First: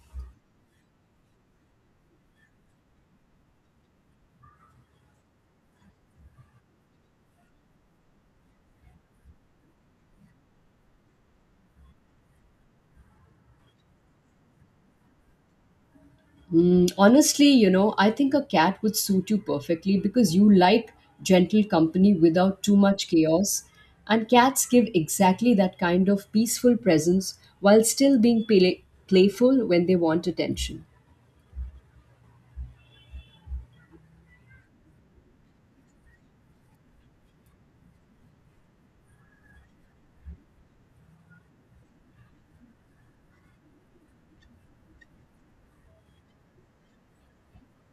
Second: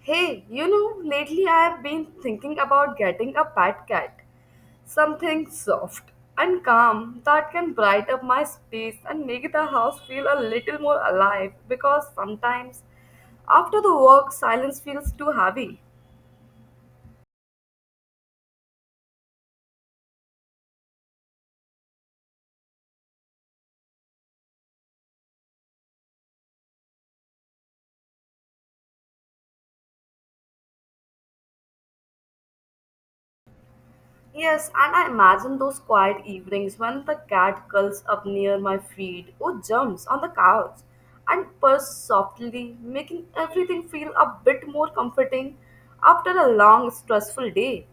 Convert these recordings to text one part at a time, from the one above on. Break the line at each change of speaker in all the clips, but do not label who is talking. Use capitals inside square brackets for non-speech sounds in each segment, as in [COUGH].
Hey, you know, lately I have been thinking about getting a pet cat. Something soft and calm that can brighten up my space and make the house feel a little more alive because sometimes after the work, silence feels too heavy.
Honestly, I think a cat would suit you perfectly because you like gentle company without too much chaos. And cats give exactly that kind of peaceful presence while still being playful when they want attention.
Yes, and I imagine those quiet evenings when the cat curls up near my feet or jumps on the couch and purrs softly, making everything feel a bit more comforting after a long, stressful day.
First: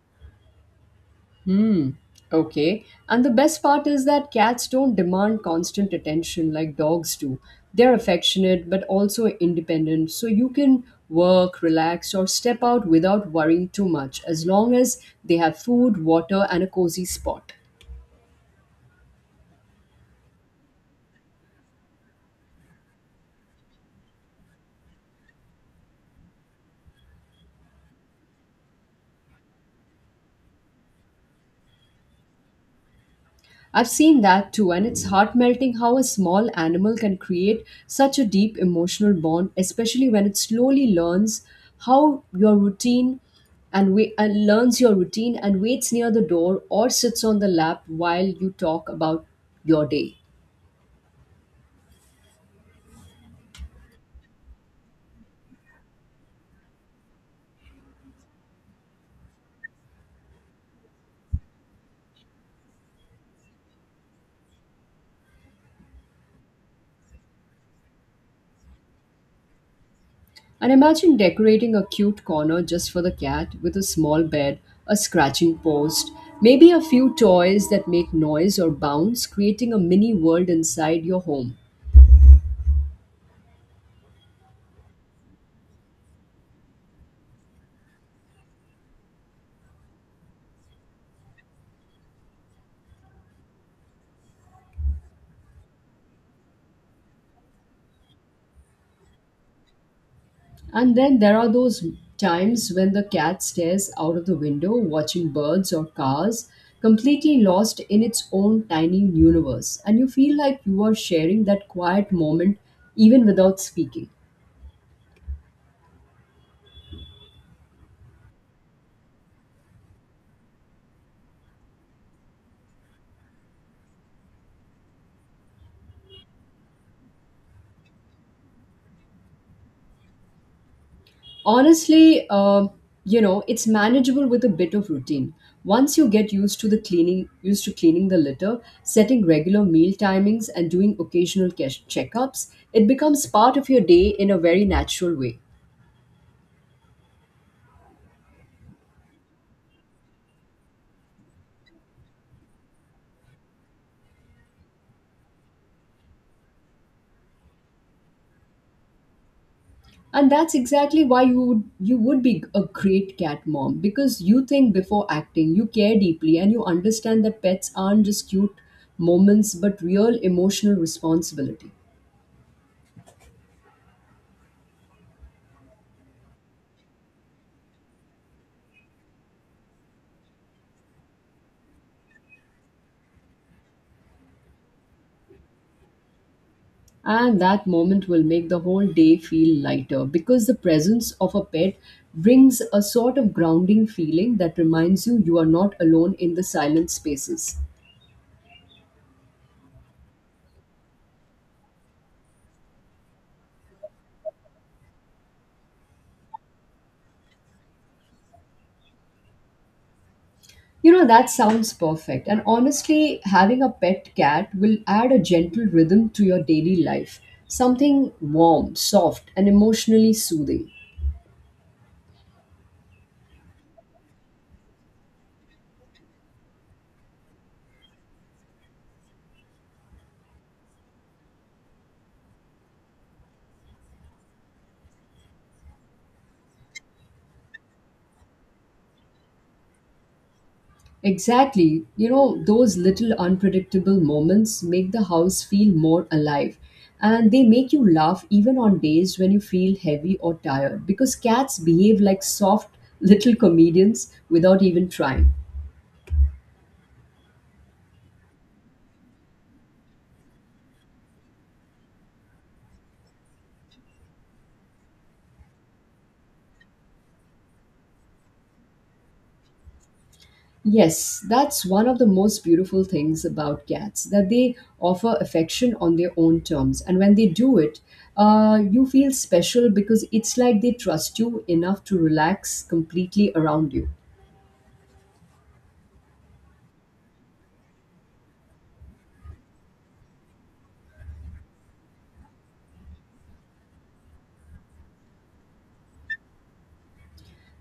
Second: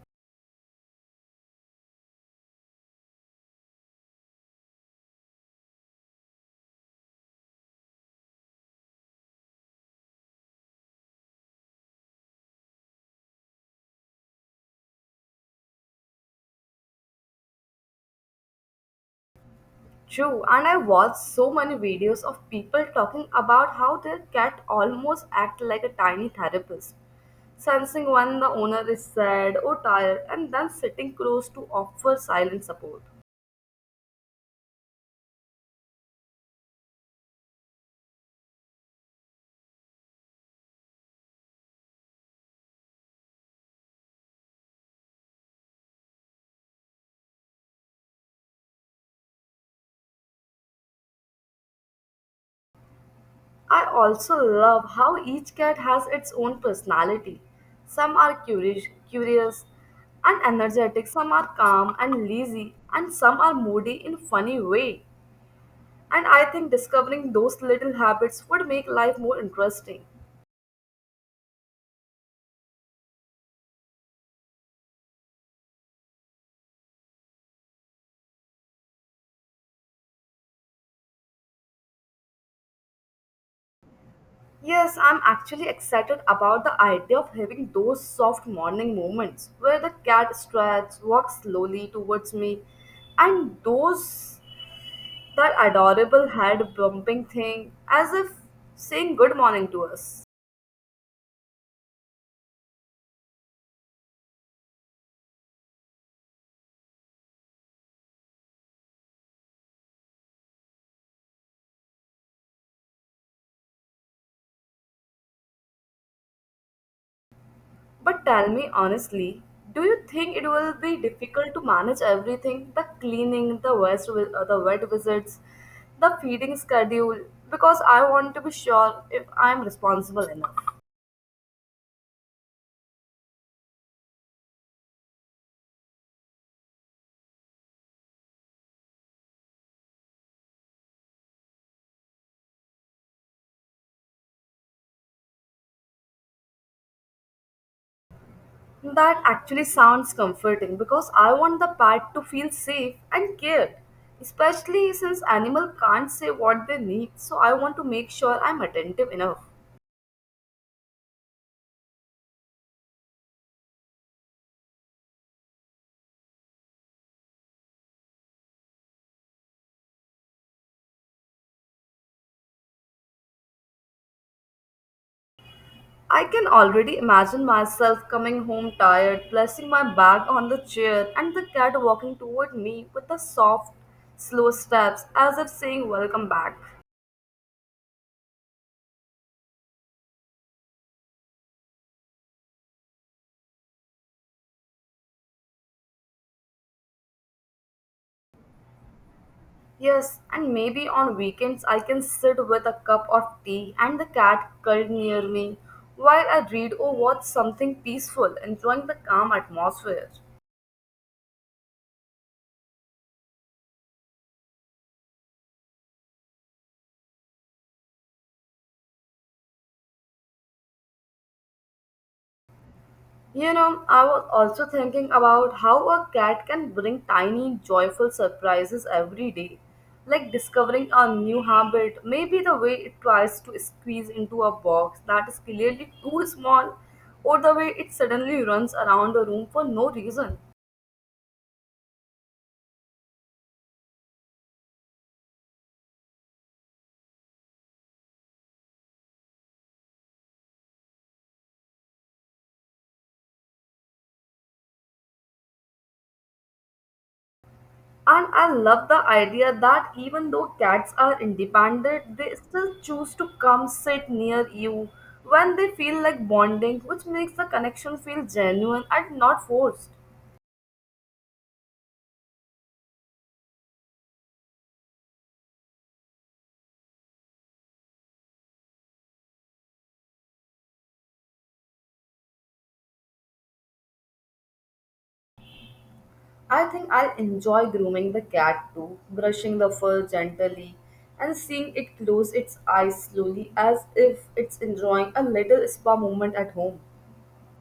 Hmm. Okay. And the best part is that cats don't demand constant attention like dogs do. They're affectionate but also independent, so you can work, relax, or step out without worrying too much as long as they have food, water, and a cozy spot.
True, and I watched so many videos of people talking about how their cat almost act like a tiny therapist, sensing when the owner is sad or tired and then sitting close to offer silent support.
I've seen that too, and it's heart melting how a small animal can create such a deep emotional bond, especially when it slowly learns how your routine and, wa- and learns your routine and waits near the door or sits on the lap while you talk about your day.
I also love how each cat has its own personality. Some are curious and energetic, some are calm and lazy, and some are moody in funny way. And I think discovering those little habits would make life more interesting.
And imagine decorating a cute corner just for the cat with a small bed, a scratching post, maybe a few toys that make noise or bounce, creating a mini world inside your home.
Yes, I'm actually excited about the idea of having those soft morning moments where the cat stretches, walks slowly towards me, and those that adorable head bumping thing as if saying good morning to us.
And then there are those times when the cat stares out of the window watching birds or cars, completely lost in its own tiny universe, and you feel like you are sharing that quiet moment even without speaking.
But tell me honestly, do you think it will be difficult to manage everything? The cleaning, the vet visits, the feeding schedule, because I want to be sure if I'm responsible enough.
Honestly, it's manageable with a bit of routine. Once you get used to cleaning the litter, setting regular meal timings, and doing occasional checkups, it becomes part of your day in a very natural way.
That actually sounds comforting because I want the pet to feel safe and cared, especially since animal can't say what they need, so I want to make sure I'm attentive enough.
And that's exactly why you would be a great cat mom because you think before acting, you care deeply, and you understand that pets aren't just cute moments but real emotional responsibility.
I can already imagine myself coming home tired, placing my bag on the chair, and the cat walking toward me with the soft, slow steps as if saying welcome back.
And that moment will make the whole day feel lighter because the presence of a pet brings a sort of grounding feeling that reminds you you are not alone in the silent spaces.
Yes, and maybe on weekends I can sit with a cup of tea and the cat curled near me while I read or watch something peaceful, enjoying the calm atmosphere.
You know, that sounds perfect. And honestly, having a pet cat will add a gentle rhythm to your daily life. Something warm, soft, and emotionally soothing.
You know, I was also thinking about how a cat can bring tiny, joyful surprises every day, like discovering a new habit, maybe the way it tries to squeeze into a box that is clearly too small, or the way it suddenly runs around the room for no reason.
Exactly. You know, those little unpredictable moments make the house feel more alive. And they make you laugh even on days when you feel heavy or tired because cats behave like soft little comedians without even trying.
And I love the idea that even though cats are independent, they still choose to come sit near you when they feel like bonding, which makes the connection feel genuine and not forced.
Yes, that's one of the most beautiful things about cats, that they offer affection on their own terms. And when they do it, you feel special because it's like they trust you enough to relax completely around you.
I think I enjoy grooming the cat too, brushing the fur gently and seeing it close its eyes slowly as if it's enjoying a little spa moment at home.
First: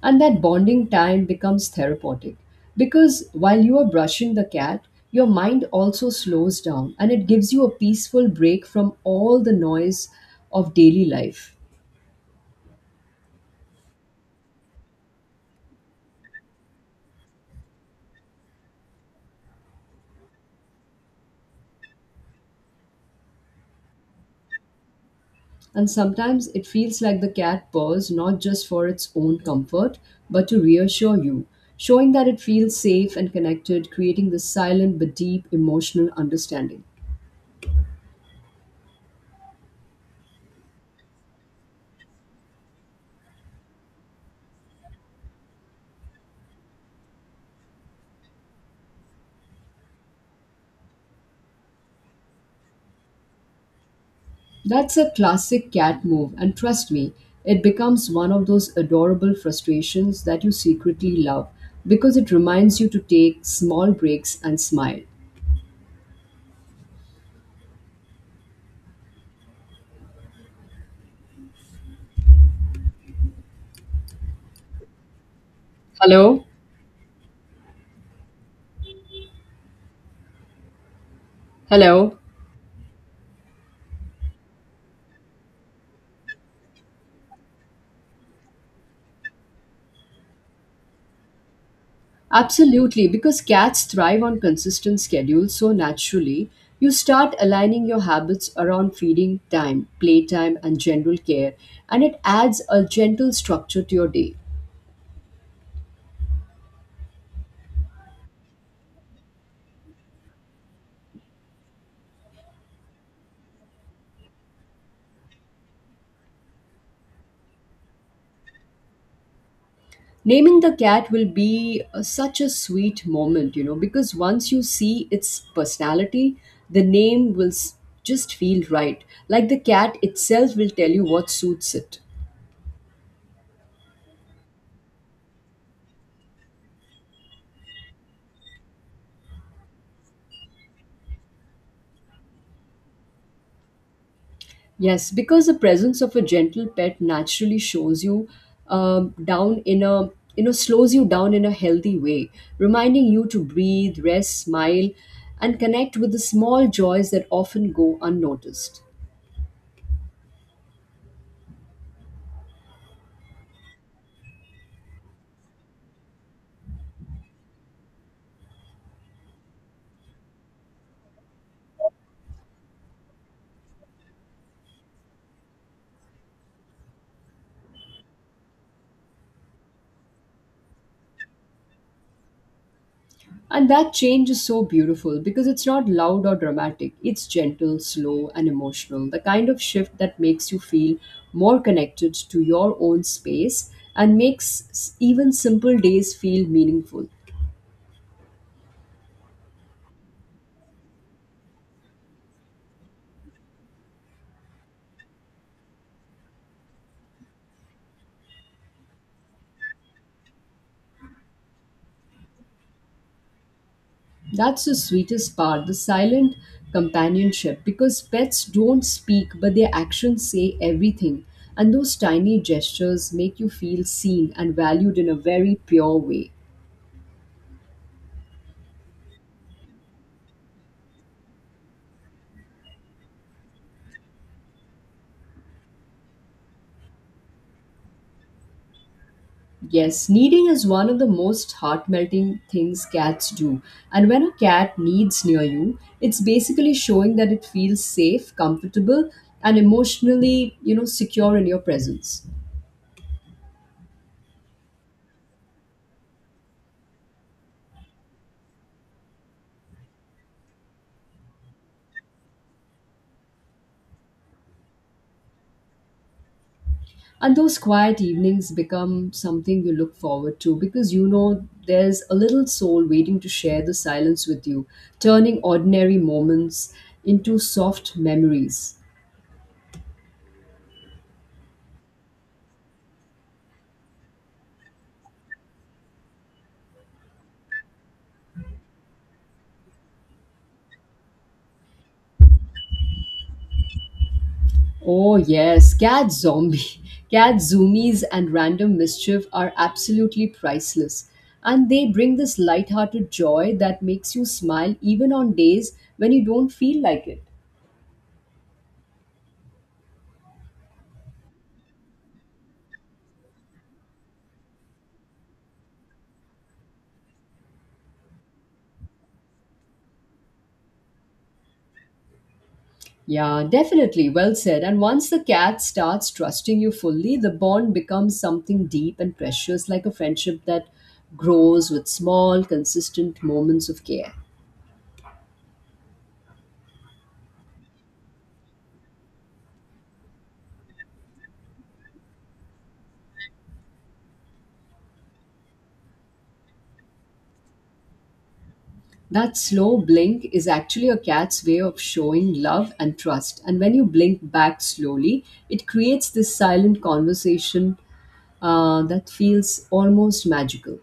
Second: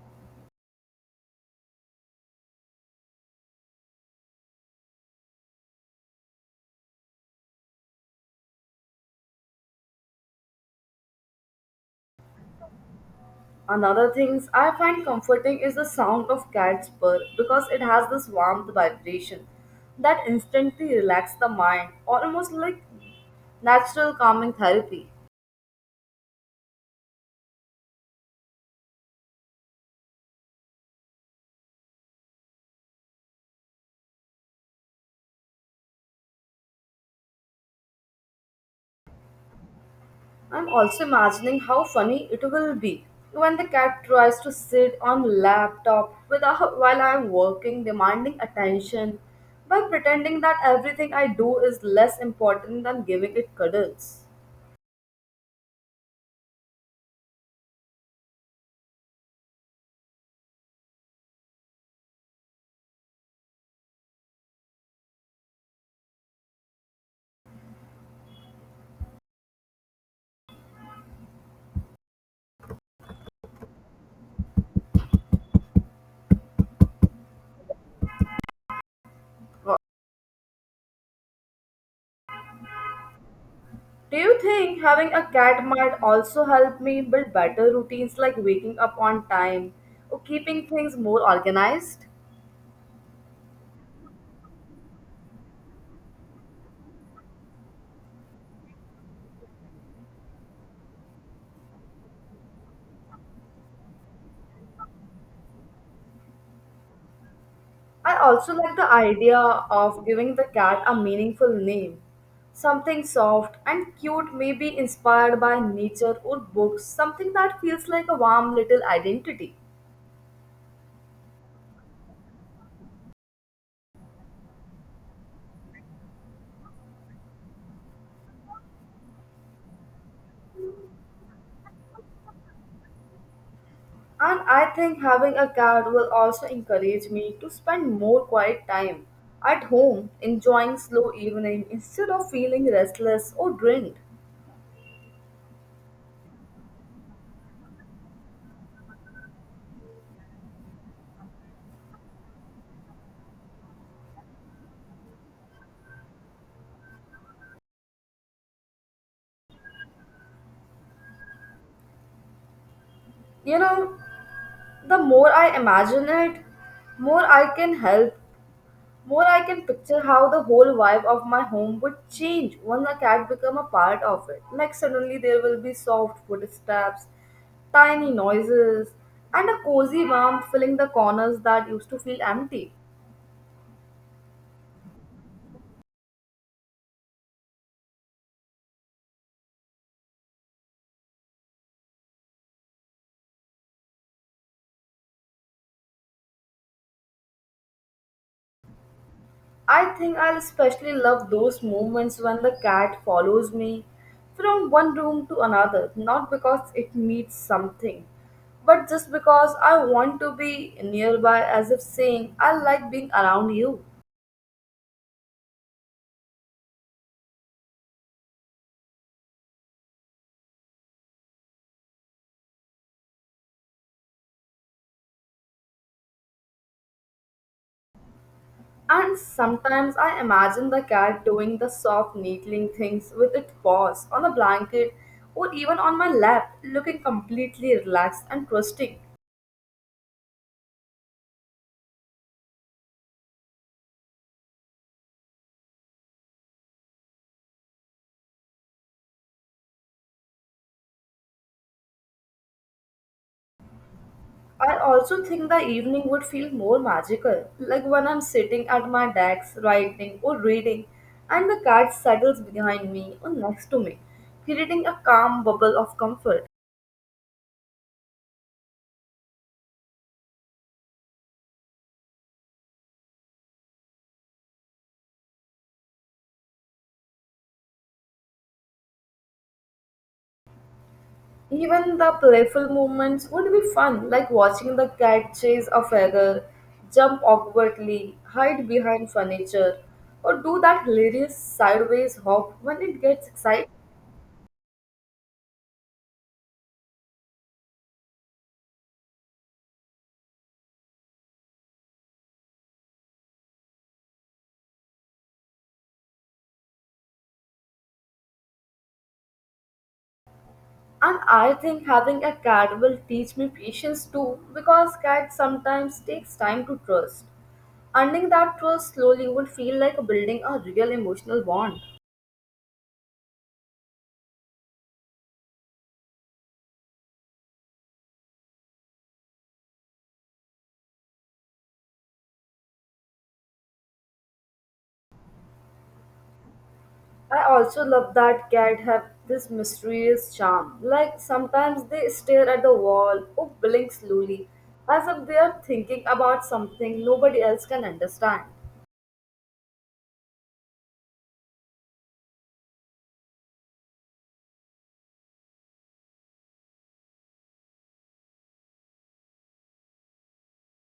And that bonding time becomes therapeutic because while you are brushing the cat, your mind also slows down and it gives you a peaceful break from all the noise of daily life.
Another things I find comforting is the sound of cat's purr because it has this warm vibration that instantly relaxes the mind, almost like natural calming therapy.
And sometimes it feels like the cat purrs not just for its own comfort, but to reassure you, showing that it feels safe and connected, creating this silent but deep emotional understanding.
I'm also imagining how funny it will be when the cat tries to sit on laptop without while I'm working, demanding attention by pretending that everything I do is less important than giving it cuddles.
That's a classic cat move, and trust me, it becomes one of those adorable frustrations that you secretly love because it reminds you to take small breaks and smile. Hello? Hello?
Do you think having a cat might also help me build better routines like waking up on time or keeping things more organized?
Absolutely, because cats thrive on consistent schedules, so naturally you start aligning your habits around feeding time, playtime, and general care, and it adds a gentle structure to your day.
I also like the idea of giving the cat a meaningful name. Something soft and cute may be inspired by nature or books, something that feels like a warm little identity.
Naming the cat will be such a sweet moment, you know, because once you see its personality, the name will s- just feel right. Like the cat itself will tell you what suits it.
And I think having a cat will also encourage me to spend more quiet time at home, enjoying slow evening instead of feeling restless or drained.
Yes, because the presence of a gentle pet naturally shows you down in a you know slows you down in a healthy way, reminding you to breathe, rest, smile, and connect with the small joys that often go unnoticed.
You know, the more I imagine it, more I can help, more I can picture how the whole vibe of my home would change when a cat become a part of it. Like suddenly there will be soft footsteps, tiny noises, and a cozy warmth filling the corners that used to feel empty.
And that change is so beautiful because it's not loud or dramatic. It's gentle, slow, and emotional. The kind of shift that makes you feel more connected to your own space and even simple days feel meaningful.
I think I'll especially love those moments when the cat follows me from one room to another, not because it needs something, but just because I want to be nearby as if saying, I like being around you.
That's the sweetest part, the silent companionship, because pets don't speak, but their actions say everything. And those tiny gestures make you feel seen and valued in a very pure way.
And sometimes I imagine the cat doing the soft needling things with its paws on a blanket or even on my lap, looking completely relaxed and trusting.
Yes, kneading is one of the most heart melting things cats do. And when a cat kneads near you, it's basically showing that it feels safe, comfortable, and emotionally, you know, secure in your presence.
I also think the evening would feel more magical, like when I'm sitting at my desk writing or reading, and the cat settles behind me or next to me, creating a calm bubble of comfort.
And those quiet evenings become something you look forward to because you know there's a little soul waiting to share the silence with you, turning ordinary moments into soft memories.
Even the playful moments would be fun, like watching the cat chase a feather, jump awkwardly, hide behind furniture, or do that hilarious sideways hop when it gets excited.
Oh, yes, cat zombie. [LAUGHS] Cat zoomies and random mischief are absolutely priceless. And they bring this lighthearted joy that makes you smile even on days when you don't feel like it.
And I think having a cat will teach me patience too because cats sometimes takes time to trust. Earning that trust slowly would feel like building a real emotional bond.
Yeah, definitely. Well said. And once the cat starts trusting you fully, the bond becomes something deep and precious, like a friendship that grows with small, consistent moments of care.
I also love that cats have this mysterious charm. Like sometimes they stare at the wall or blink slowly as if they are thinking about something nobody else can understand.
That slow blink is actually a cat's way of showing love and trust. And when you blink back slowly, it creates this silent conversation that feels almost magical.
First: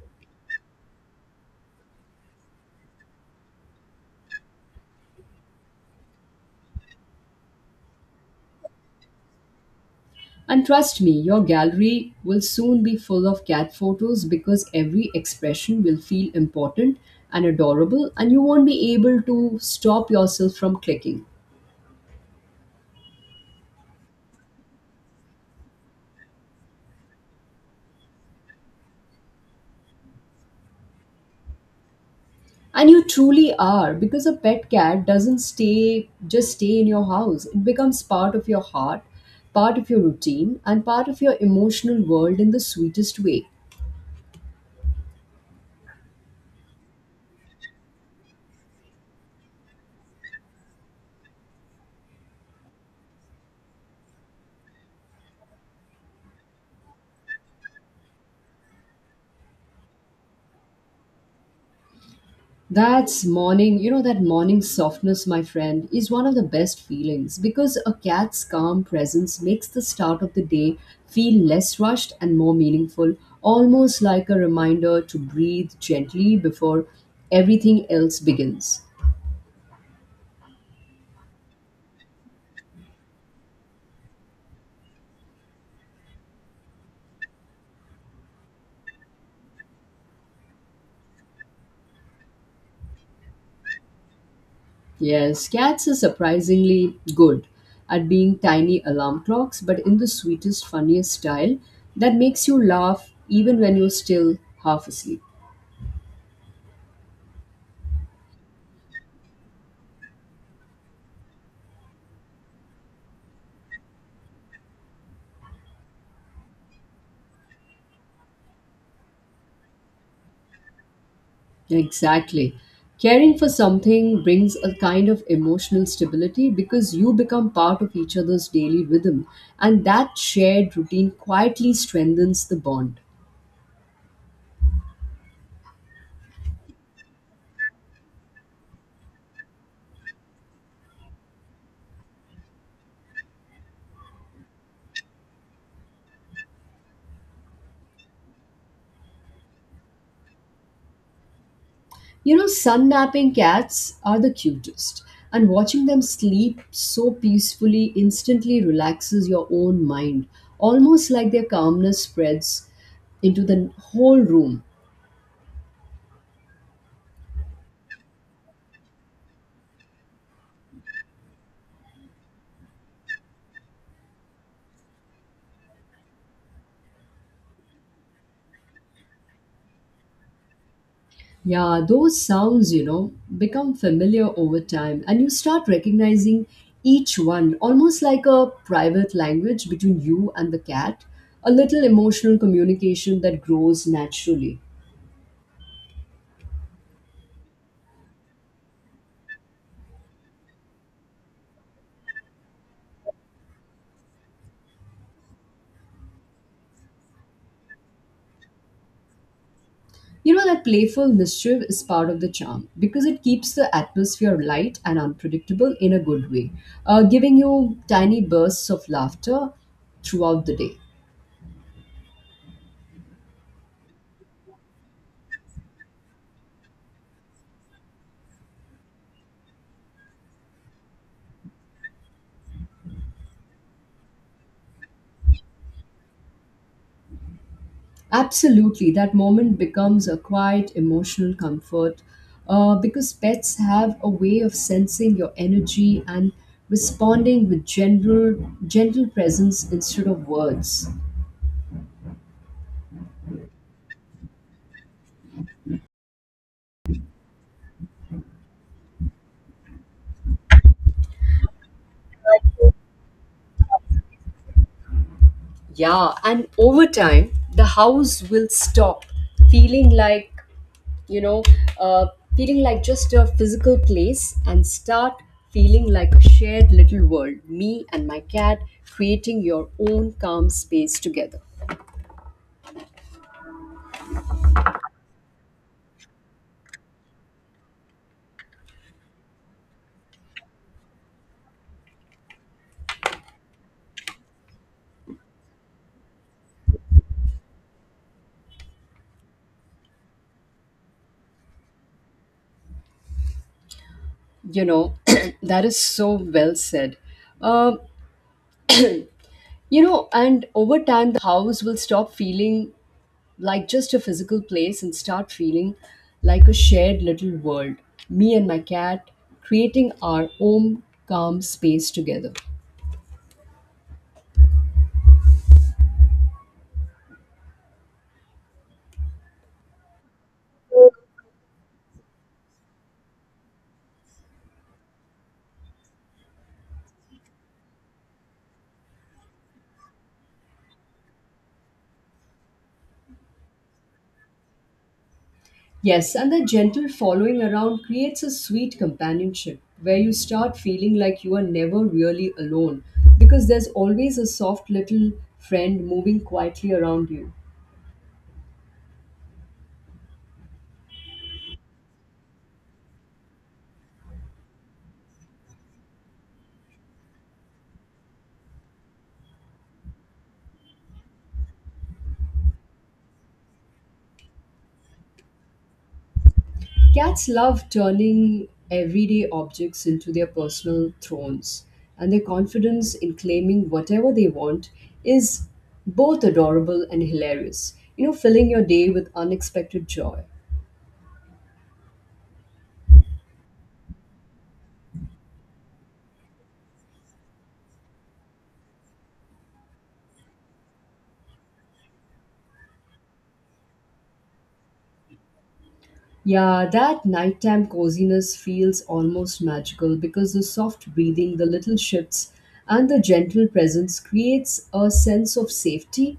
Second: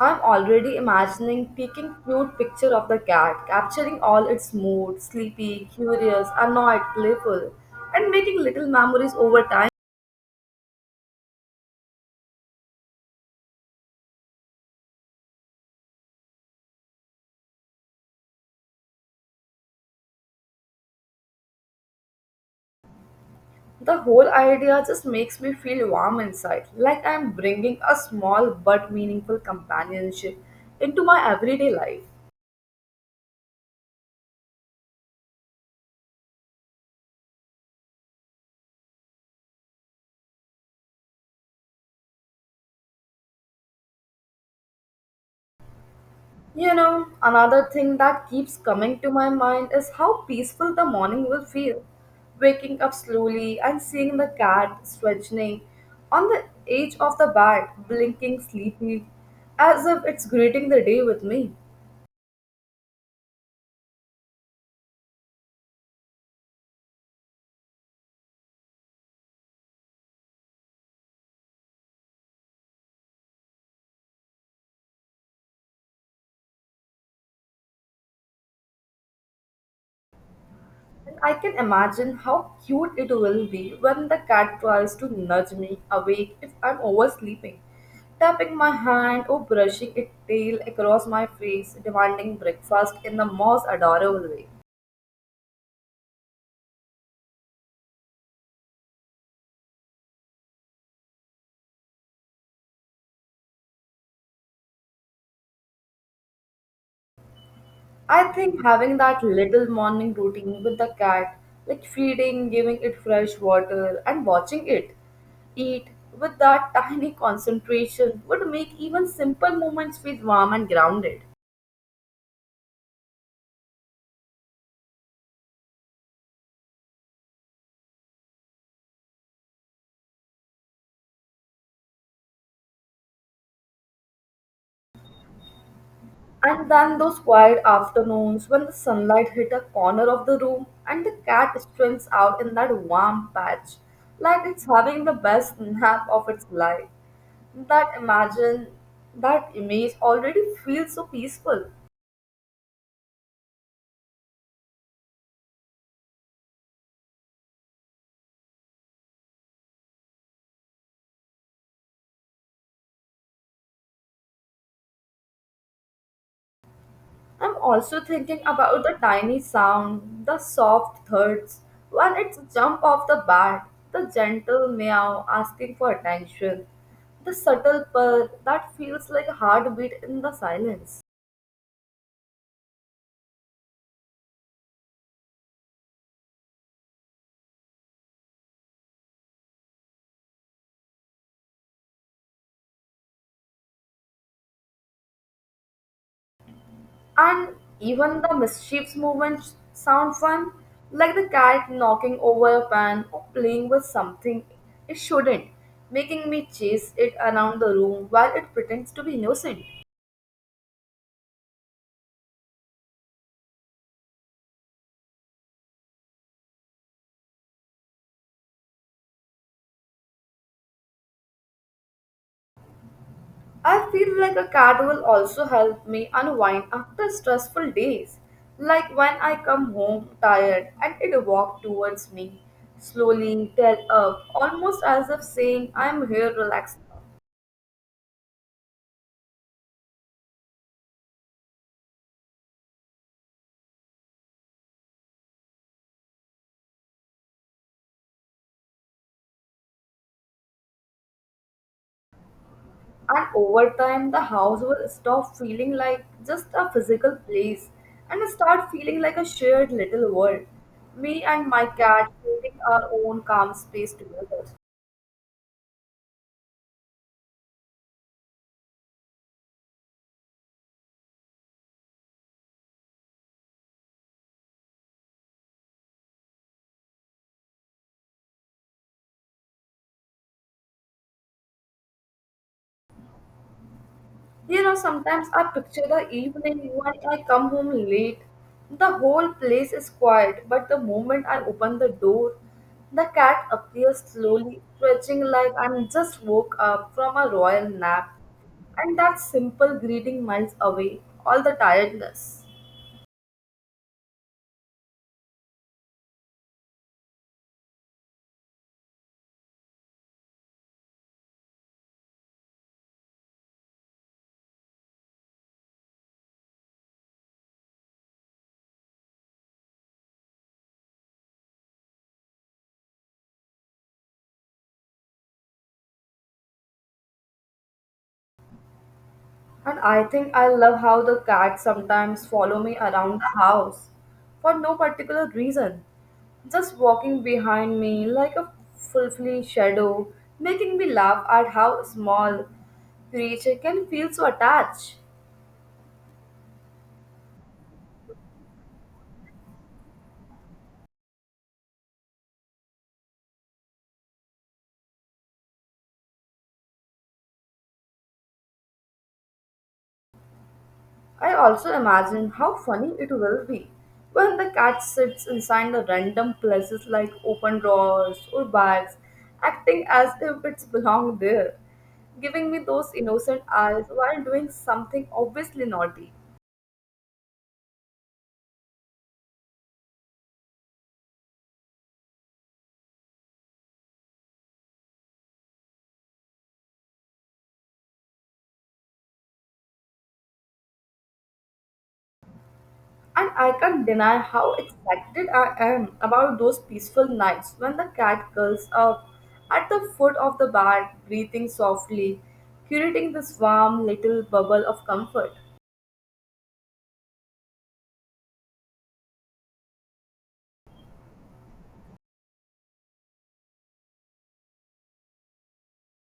I'm already imagining taking cute picture of the cat, capturing all its mood, sleepy, curious, annoyed, playful, and making little memories over time.
And trust me, your gallery will soon be full of cat photos because every expression will feel important and adorable, and you won't be able to stop yourself from clicking.
The whole idea just makes me feel warm inside, like I'm bringing a small but meaningful companionship into my everyday life.
And you truly are, because a pet cat doesn't stay in your house. It becomes part of your heart, part of your routine, and part of your emotional world in the sweetest way.
You know, another thing that keeps coming to my mind is how peaceful the morning will feel. Waking up slowly and seeing the cat stretching on the edge of the bed, blinking sleepily, as if it's greeting the day with me.
That morning softness, my friend, is one of the best feelings because a cat's calm presence makes the start of the day feel less rushed and more meaningful, almost like a reminder to breathe gently before everything else begins.
And I can imagine how cute it will be when the cat tries to nudge me awake if I'm oversleeping, tapping my hand or brushing its tail across my face, demanding breakfast in the most adorable way.
Yes, cats are surprisingly good at being tiny alarm clocks, but in the sweetest, funniest style that makes you laugh even when you're still half asleep.
I think having that little morning routine with the cat, like feeding, giving it fresh water, and watching it eat with that [LAUGHS] tiny concentration would make even simple moments feel warm and grounded.
Exactly. Caring for something brings a kind of emotional stability because you become part of each other's daily rhythm, and that shared routine quietly strengthens the bond.
And then those quiet afternoons when the sunlight hit a corner of the room and the cat strains out in that warm patch, like it's having the best [LAUGHS] nap of its life. That imagine, that image already feels so peaceful.
You know, sun napping cats are the cutest, and watching them sleep so peacefully instantly relaxes your own mind, almost like their calmness spreads into the whole room.
I'm also thinking about the tiny sound, the soft thuds when it's jump off the bat, the gentle meow asking for attention, the subtle purr that feels like a heartbeat in the silence.
Yeah, those sounds, you know, become familiar over time, and you start recognizing each one almost like a private language between you and the cat, a little emotional communication that grows naturally.
And even the mischiefs movements sound fun, like the cat knocking over a pan or playing with something it shouldn't, making me chase it around the room while it pretends to be innocent.
You know, that playful mischief is part of the charm because it keeps the atmosphere light and unpredictable in a good way, giving you tiny bursts of laughter throughout the day.
I feel like a cat will also help me unwind after stressful days. Like when I come home tired and it walks towards me, slowly, tail up, almost as if saying, "I'm here, relax now."
Absolutely, that moment becomes a quiet emotional comfort because pets have a way of sensing your energy and responding with gentle presence instead of words.
And over time, the house will stop feeling like just a physical place and start feeling like a shared little world. Me and my cat creating our own calm space together.
Yeah, and over time, the house will stop feeling like, you know, uh, feeling like just a physical place and start feeling like a shared little world. Me and my cat creating your own calm space together.
You know, sometimes I picture the evening when I come home late. The whole place is quiet, but the moment I open the door, the cat appears slowly, stretching like I'm just woke up from a royal nap. And that simple greeting melts away all the tiredness.
You know, [CLEARS THROAT] that is so well said. Um, you know, and over time, the house will stop feeling like just a physical place and start feeling like a shared little world. Me and my cat creating our own calm space together.
And I think I love how the cats sometimes follow me around the house for no particular reason, just walking behind me like a fulfilling shadow, making me laugh at how small creature can feel so attached.
Yes, and the gentle following around creates a sweet companionship where you start feeling like you are never really alone because there's always a soft little friend moving quietly around you.
I also imagine how funny it will be when the cat sits inside the random places like open drawers or bags, acting as if it's belonged there, giving me those innocent eyes while doing something obviously naughty.
Cats love turning everyday objects into their personal thrones, and their confidence in claiming whatever they want is both adorable and hilarious, you know, filling your day with unexpected joy.
And I can't deny how excited I am about those peaceful nights when the cat curls up at the foot of the bed, breathing softly, creating this warm little bubble of comfort.
Yeah, that nighttime coziness feels almost magical because the soft breathing, the little shifts, and the gentle presence creates a sense of safety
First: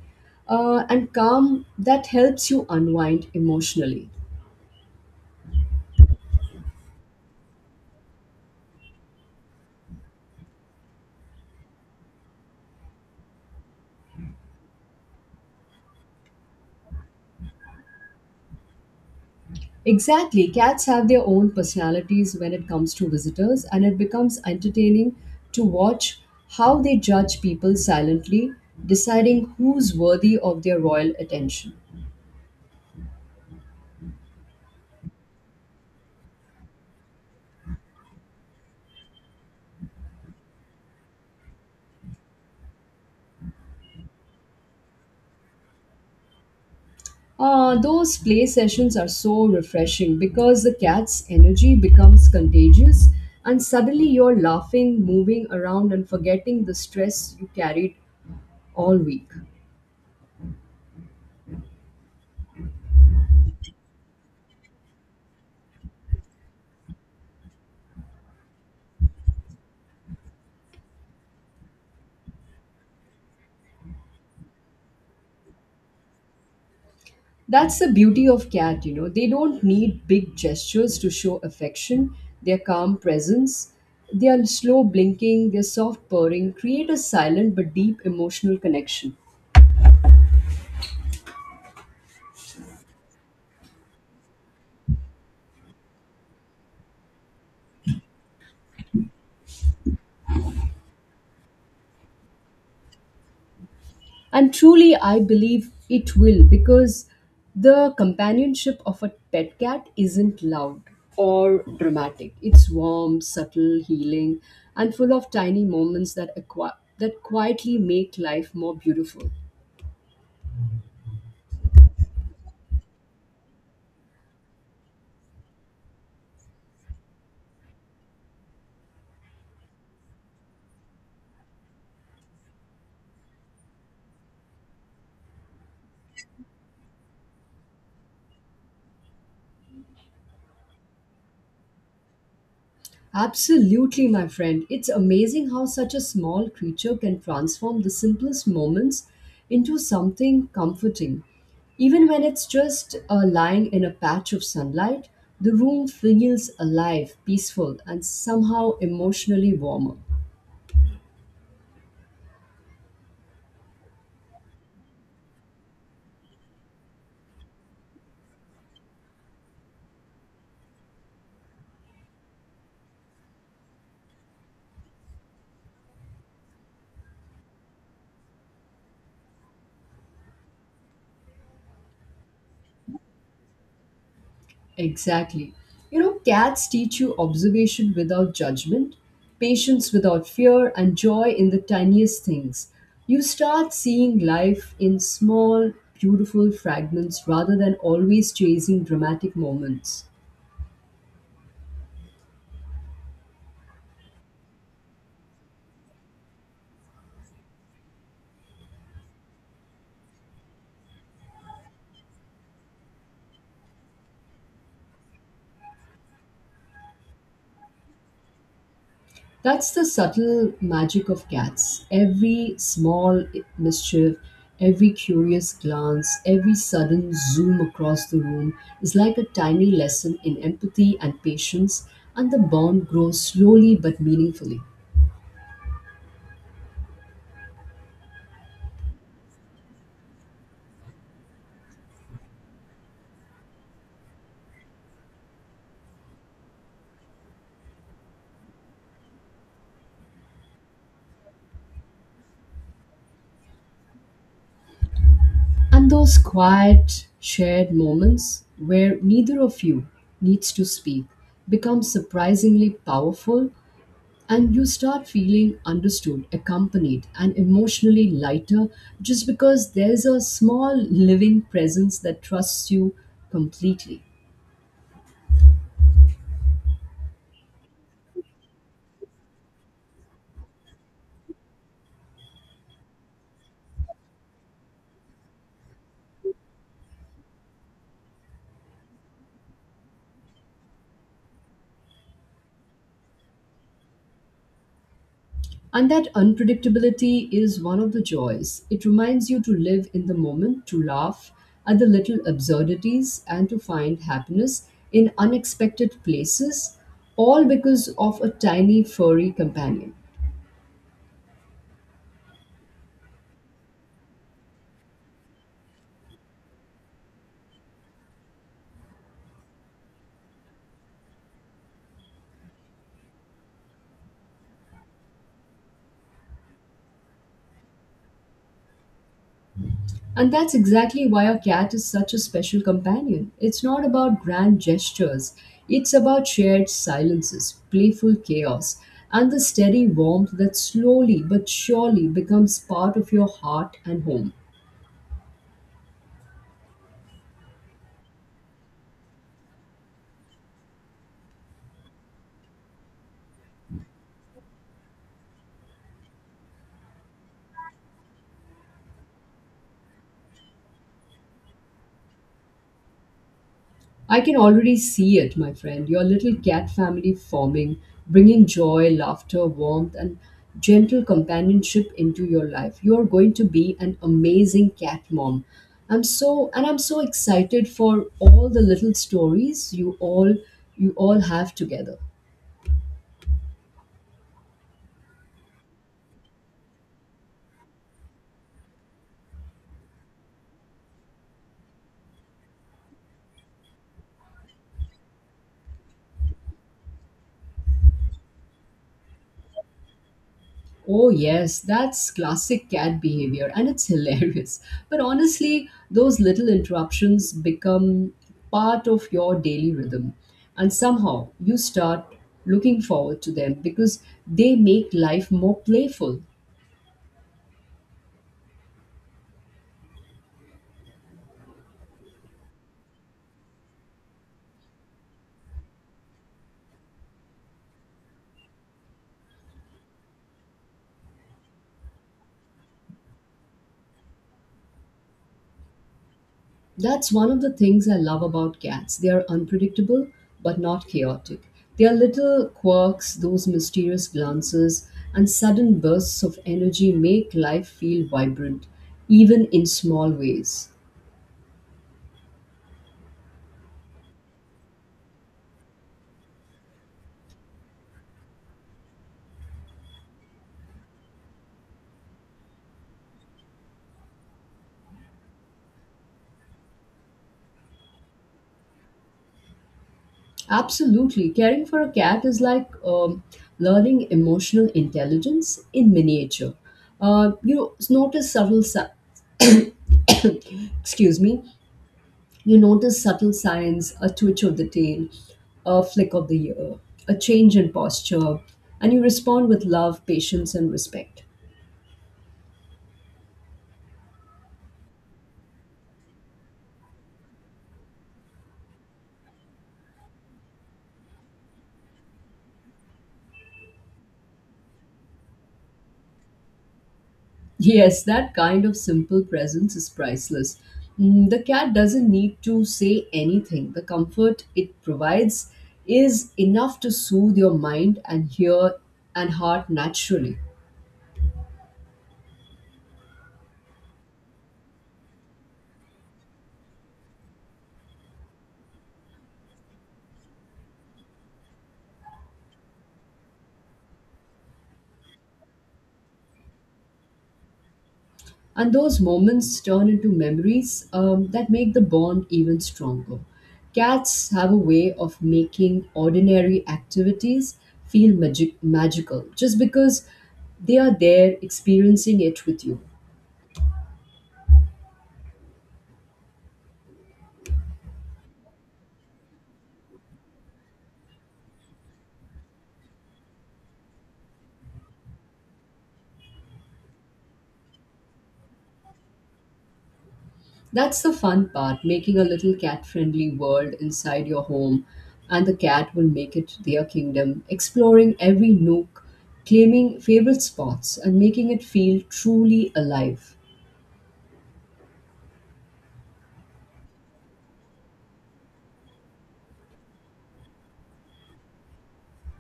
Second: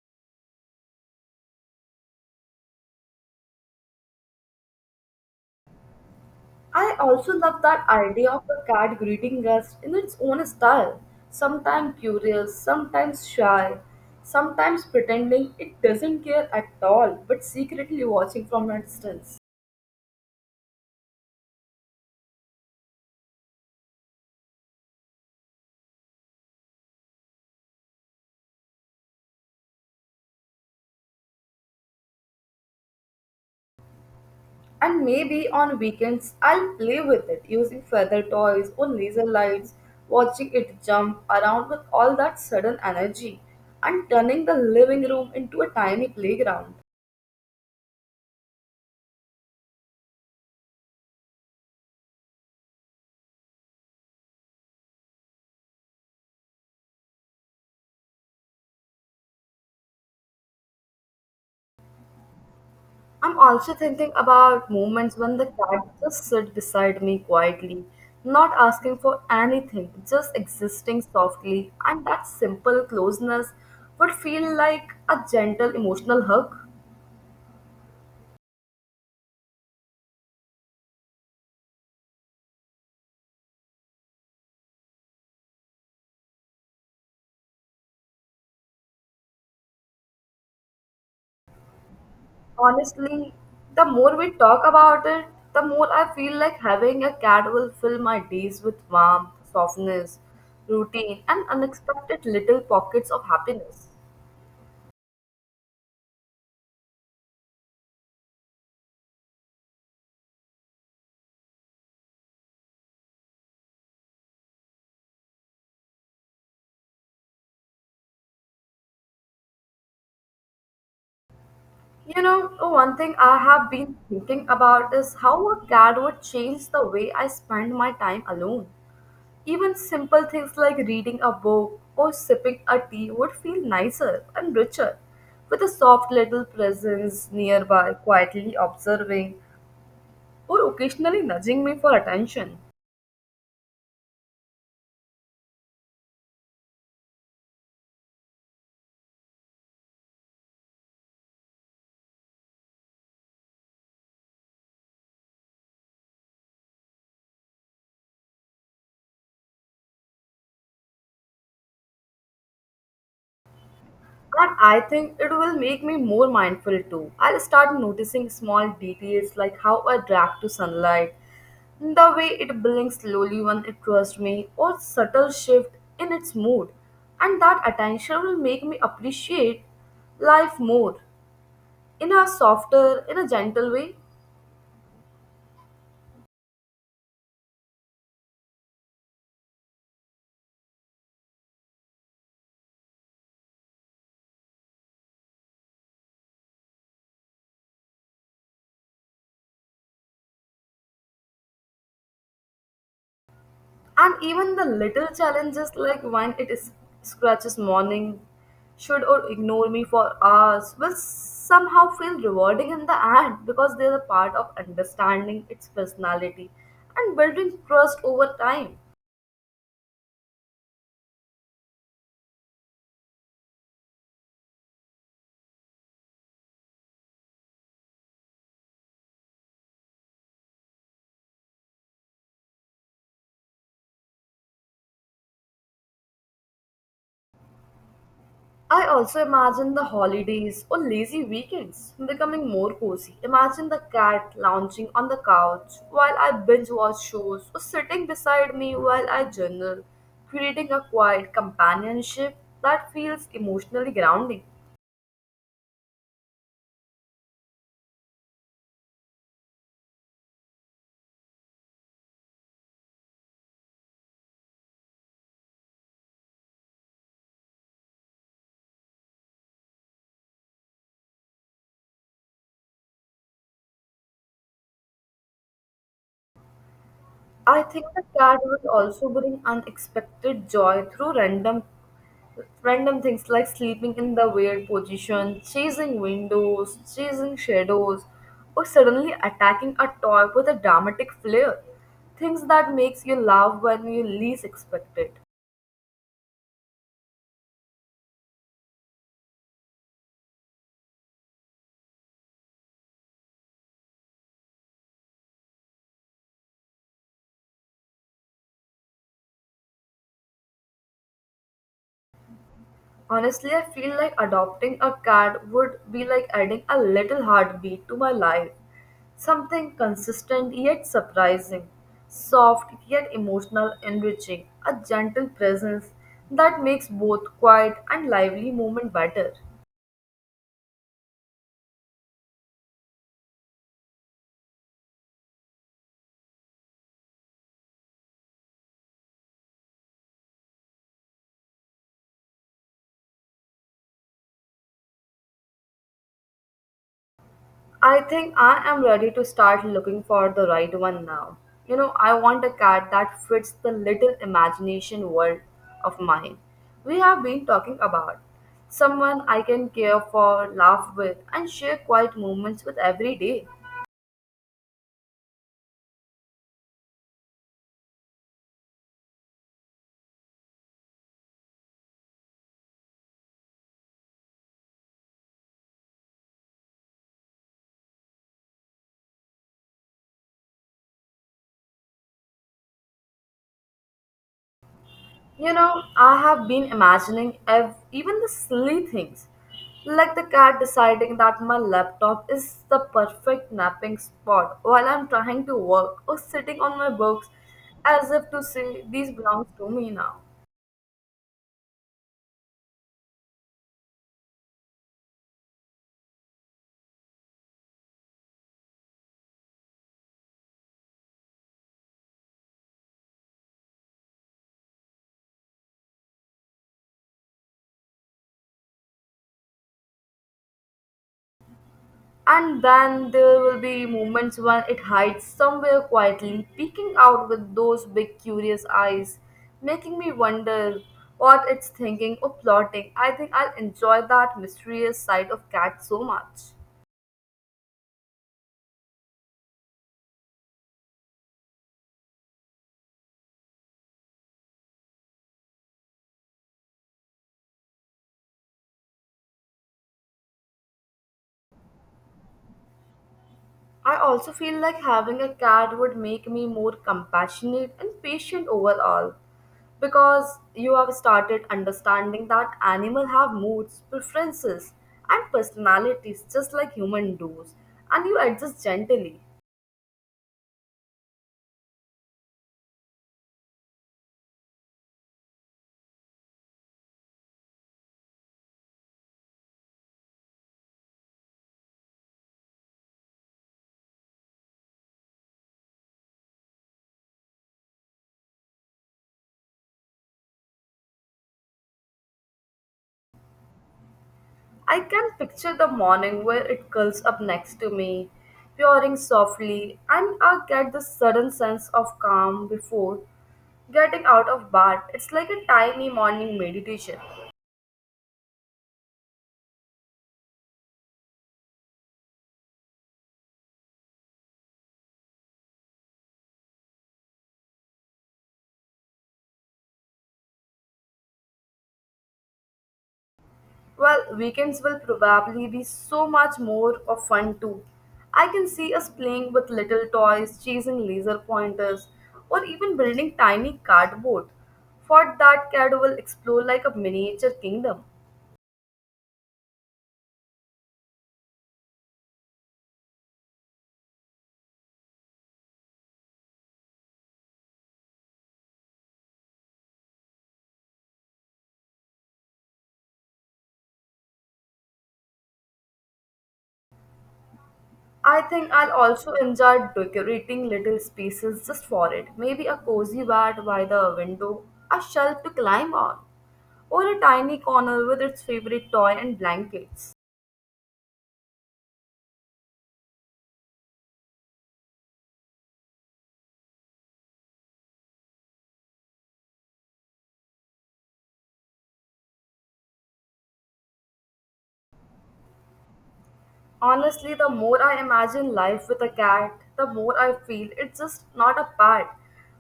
and calm that helps you unwind emotionally.
I also love that idea of the cat greeting us in its own style. Sometimes curious, sometimes shy, sometimes pretending it doesn't care at all, but secretly watching from a distance.
Exactly. Cats have their own personalities when it comes to visitors, and it becomes entertaining to watch how they judge people silently, deciding who's worthy of their royal attention.
And maybe on weekends, I'll play with it using feather toys or laser lights, watching it jump around with all that sudden energy, and turning the living room into a tiny playground.
Those play sessions are so refreshing because the cat's energy becomes contagious, and suddenly you're laughing, moving around, and forgetting the stress you carried all week.
I'm also thinking about moments when the cat just sits beside me quietly, not asking for anything, just existing softly, and that simple closeness would feel like a gentle emotional hug.
That's the beauty of cat, you know. They don't need big gestures to show affection. Their calm presence, their slow blinking, their soft purring create a silent but deep emotional connection.
Honestly, the more we talk about it, the more I feel like having a cat will fill my days with warmth, softness, routine, and unexpected little pockets of happiness.
And truly, I believe it will, because the companionship of a pet cat isn't loud or dramatic. It's warm, subtle, healing, and full of tiny moments that quietly make life more beautiful.
You know, one thing I have been thinking about is how a cat would change the way I spend my time alone. Even simple things like reading a book or sipping a tea would feel nicer and richer with a soft little presence nearby, quietly observing or occasionally nudging me for attention.
Absolutely, my friend. It's amazing how such a small creature can transform the simplest moments into something comforting. Even when it's just lying in a patch of sunlight, the room feels alive, peaceful, and somehow emotionally warmer.
And I think it will make me more mindful too. I'll start noticing small details like how I react to sunlight, the way it blinks slowly when it trusts me, or subtle shift in its mood. And that attention will make me appreciate life more in a softer, in a gentle way.
Exactly. You know, cats teach you observation without judgment, patience without fear, and joy in the tiniest things. You start seeing life in small, beautiful fragments rather than always chasing dramatic moments.
And even the little challenges like when it is scratches morning, should or ignore me for hours will somehow feel rewarding in the end because they are a part of understanding its personality and building trust over time.
That's the subtle magic of cats. Every small mischief, every curious glance, every sudden zoom across the room is like a tiny lesson in empathy and patience, and the bond grows slowly but meaningfully.
I also imagine the holidays or lazy weekends becoming more cozy. Imagine the cat lounging on the couch while I binge watch shows or sitting beside me while I journal, creating a quiet companionship that feels emotionally grounding.
And those quiet, shared moments where neither of you needs to speak become surprisingly powerful and you start feeling understood, accompanied, and emotionally lighter just because there's a small living presence that trusts you completely.
I think the cat would also bring unexpected joy through random things like sleeping in the weird position, chasing windows, chasing shadows, or suddenly attacking a toy with a dramatic flair. Things that makes you laugh when you least expect it.
And that unpredictability is one of the joys. It reminds you to live in the moment, to laugh at the little absurdities, and to find happiness in unexpected places, all because of a tiny furry companion.
Honestly, I feel like adopting a cat would be like adding a little heartbeat to my life. Something consistent yet surprising, soft yet emotional, enriching, a gentle presence that makes both quiet and lively moment better.
And that's exactly why a cat is such a special companion. It's not about grand gestures, it's about shared silences, playful chaos, and the steady warmth that slowly but surely becomes part of your heart and home.
I think I am ready to start looking for the right one now. You know, I want a cat that fits the little imagination world of mine we have been talking about. Someone I can care for, laugh with, and share quiet moments with every day.
I can already see it, my friend. Your little cat family forming, bringing joy, laughter, warmth, and gentle companionship into your life. You are going to be an amazing cat mom. I'm so excited for all the little stories you all have together.
You know, I have been imagining even the silly things, like the cat deciding that my laptop is the perfect napping spot while I'm trying to work or sitting on my books as if to say these belongs to me now.
Oh, yes, that's classic cat behavior and it's [LAUGHS] hilarious. But honestly, those little interruptions become part of your daily rhythm. And somehow you start looking forward to them because they make life more playful.
And then there will be moments when it hides somewhere quietly, peeking out with those big curious eyes, making me wonder what it's thinking or plotting. I think I'll enjoy that mysterious side of cat so much.
That's one of the things I love about cats. They are unpredictable but not chaotic. Their little quirks, those mysterious glances, and sudden bursts of energy make life feel vibrant, even in small ways.
I also feel like having a cat would make me more compassionate and patient overall because you have started understanding that animals have moods, preferences, and personalities just like human does, and you adjust gently.
Absolutely. Caring for a cat is like learning emotional intelligence in miniature. You know, notice [COUGHS] excuse me, you notice subtle signs, a twitch of the tail, a flick of the ear, a change in posture, and you respond with love, patience, and respect.
I can picture the morning where it curls up next to me, purring softly, and I get this sudden sense of calm before getting out of bed. It's like a tiny morning meditation.
Yes, that kind of simple presence is priceless. Mm, the cat doesn't need to say anything. The comfort it provides is enough to soothe your mind and heart naturally.
Well, weekends will probably be so much more of fun too. I can see us playing with little toys, chasing laser pointers, or even building tiny cardboard. Fort that CAD will explore like a miniature kingdom.
And those moments turn into memories that make the bond even stronger. Cats have a way of making ordinary activities feel magical just because they are there experiencing it with you.
I think I'll also enjoy decorating little spaces just for it. Maybe a cozy bed by the window, a shelf to climb on, or a tiny corner with its favorite toy and blankets.
That's the fun part, making a little cat friendly world inside your home, and the cat will make it their kingdom, exploring every nook, claiming favorite spots, and making it feel truly alive.
Honestly, the more I imagine life with a cat, the more I feel it's just not a pet,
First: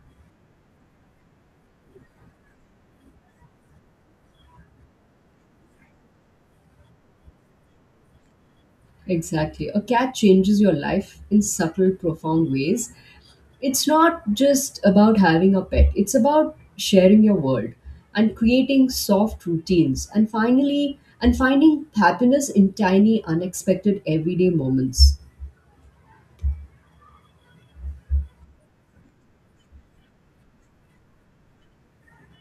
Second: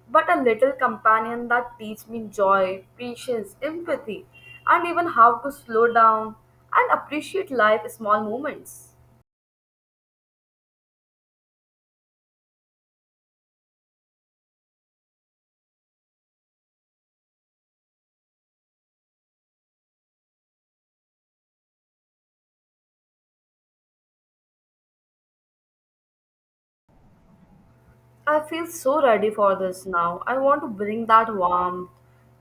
but a little companion that teaches me joy, patience, empathy, and even how to slow down and appreciate life's small moments.
Exactly. A cat changes your life in subtle, profound ways. It's not just about having a pet, it's about sharing your world and creating soft routines and finally and finding happiness in tiny unexpected everyday moments.
I feel so ready for this now. I want to bring that warmth,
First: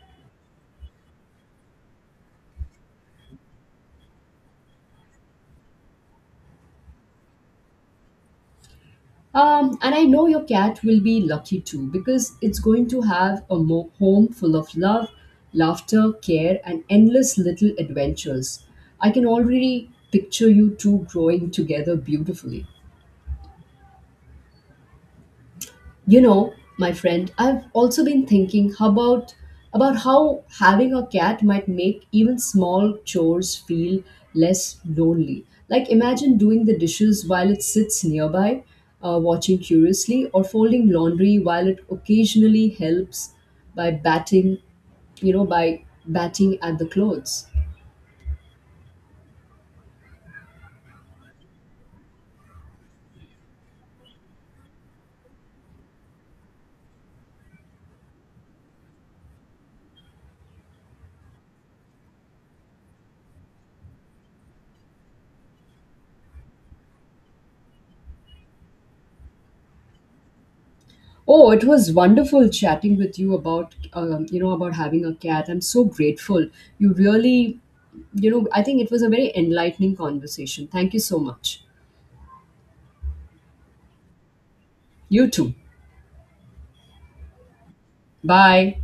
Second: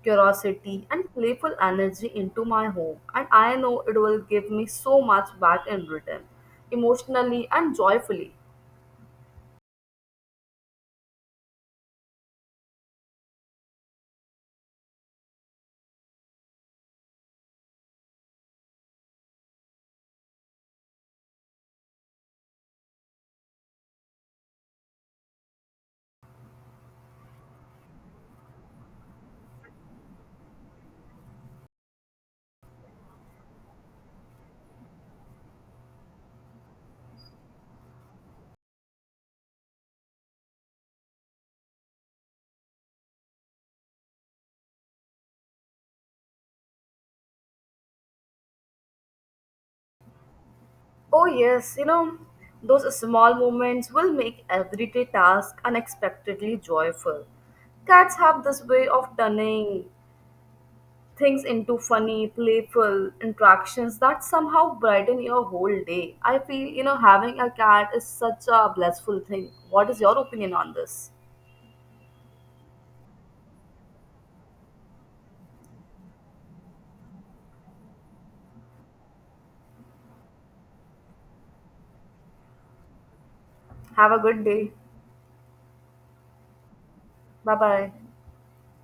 curiosity, and playful energy into my home, and I know it will give me so much back in return, emotionally and joyfully.
And I know your cat will be lucky too because it's going to have a home full of love, laughter, care, and endless little adventures. I can already picture you two growing together beautifully. You know, my friend, I've also been thinking about how having a cat might make even small chores feel less lonely. Like imagine doing the dishes while it sits nearby, watching curiously, or folding laundry while it occasionally helps by batting, you know, by batting at the clothes.
Oh, yes, you know, those small moments will make everyday task unexpectedly joyful. Cats have this way of turning things into funny, playful interactions that somehow brighten your whole day. I feel, you know, having a cat is such a blissful thing. What is your opinion on this?
Oh, it was wonderful chatting with you about you know about having a cat. I'm so grateful. You really, you know, I think it was a very enlightening conversation. Thank you so much.
Have a good day.
You too.
Bye bye.
Bye.